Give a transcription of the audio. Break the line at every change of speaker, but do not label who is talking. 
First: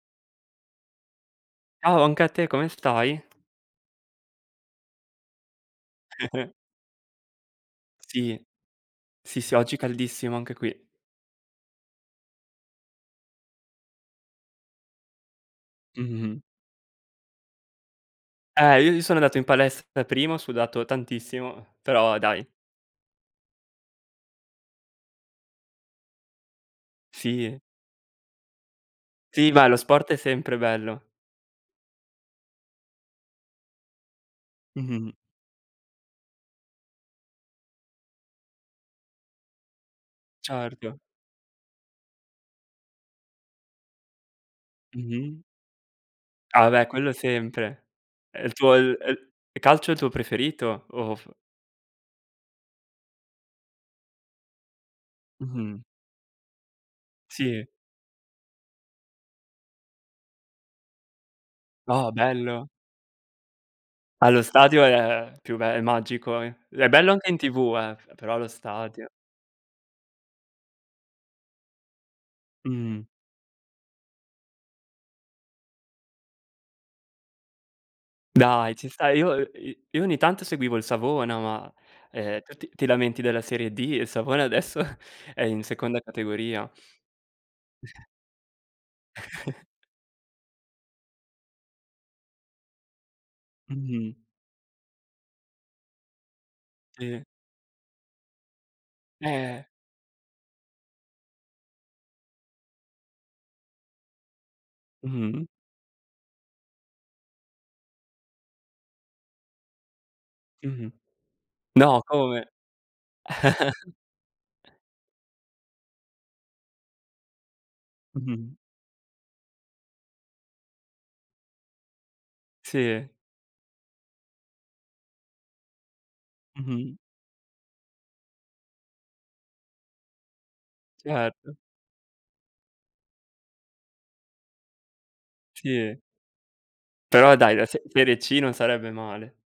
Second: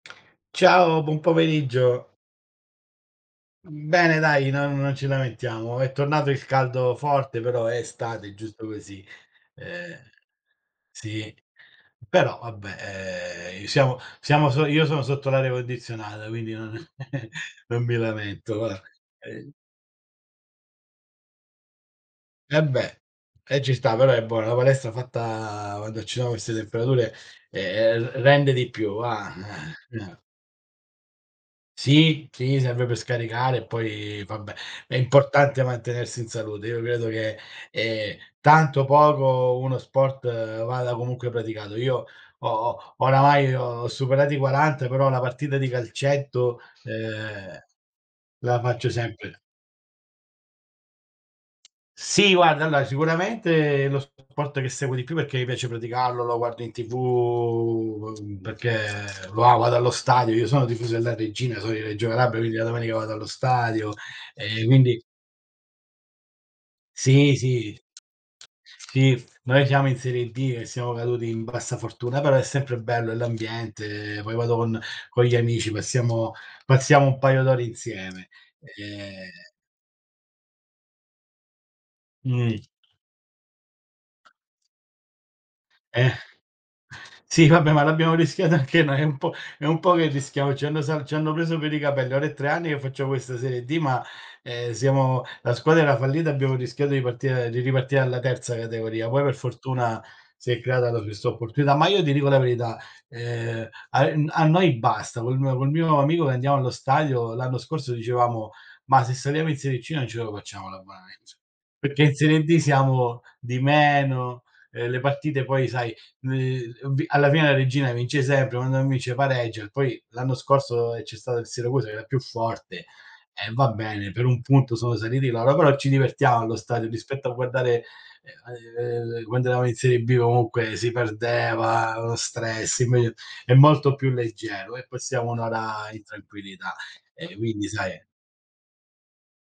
Ciao, buon
Ciao
pomeriggio.
anche a te, come stai?
Mhmm, bene dai non non ci lamentiamo. È tornato il caldo forte, però è estate, è
Sì.
giusto così.
Sì, sì, oggi è
Ehm,
caldissimo anche qui.
sì. Però vabbè, ehm, i siamo siamo so io sono sotto l'aria condizionata,
Mh-mh.
quindi non non mi lamento va.
Eh io-io sono andato in
Ehm
palestra prima, ho sudato tantissimo, però dai.
Eh beh, eh ci sta però, eh boh, la palestra fatta quando ci sono queste temperature,
Sì.
ehm, r rende di più va.
Sì, ma lo sport è sempre bello.
Sì, sì serve per scaricare e poi, vabbè, è
Mh-mh.
importante mantenersi in salute. Io credo che, ehm, tanto, o poco, uno sport vada
Certo.
comunque praticato. Io ho oramai ho superati 40 però la
Mh-mh.
partita di calcetto,
Ah beh quello
uhm,
sempre. È il
la
tuo è
faccio
il
sempre.
è il calcio è il tuo preferito o o f
Sì guarda, allora sicuramente è lo sport che seguo di più perché mi piace
Mh-mh.
praticarlo, lo guardo in TV,
Sì.
uhm, perché va vado allo stadio, io sono tifoso della Reggina, sono di Reggio
Oh
Calabria, quindi la
bello.
domenica vado allo stadio,
Allo
ehm,
stadio è
quindi
è più bello, magico. Ed è bello anche
Sì,
in TV,
sì.
eh, p però allo stadio!
Sì, noi siamo in serie D e siamo caduti in bassa fortuna, però è sempre
Mh-mh.
bello, è l'ambiente, poi vado con con gli amici, passiamo passiamo un paio d'ore insieme.
Dai ci sta,
Ehm.
io i io ogni tanto seguivo il Savona, ma, ehm,
Mh.
t-ti lamenti della serie D e il Savona adesso è in seconda
Eh!
categoria.
Sì vabbè ma l'abbiamo rischiato anche noi, è un po' è un po' che rischiamo, ci hanno sal ci hanno preso per i capelli. Ora è 3 anni che faccio questa serie D ma,
Mh-mh.
ehm, siamo la squadra era fallita e abbiamo rischiato di
Sì.
partire di riparti alla terza categoria. Poi per
Eh!
fortuna, si è creata poi questa opportunità, ma io ti dico la verità, ehm, ai n a noi basta, col
Mh-mh.
mio col mio amico che andiamo allo stadio, l'anno scorso dicevamo: "Ma se saliamo in serie C non ce lo facciamo
Mh-mh.
l'abbonamento!",
No,
perché in serie
come?
D siamo di meno, ehm, le partite poi, sai, l ubi alla fine la Reggina vince
Mh-mh.
sempre, quando non vince pareggia, e poi, l'anno scorso, ehm, c'è stato il Siracusa che era più forte,
Sì.
e va bene, per 1 punto sono saliti loro, però ci divertiamo allo stadio
Mh-mh.
rispetto a guardare, ehm, ai ve quando eravamo in serie B comunque si
Certo.
perdeva, lo stress, è m è molto più leggero, e passiamo 1 ora
Sì.
in tranquillità.
Però
Ehm,
dai la
quindi
se
sai
serie C non sarebbe male.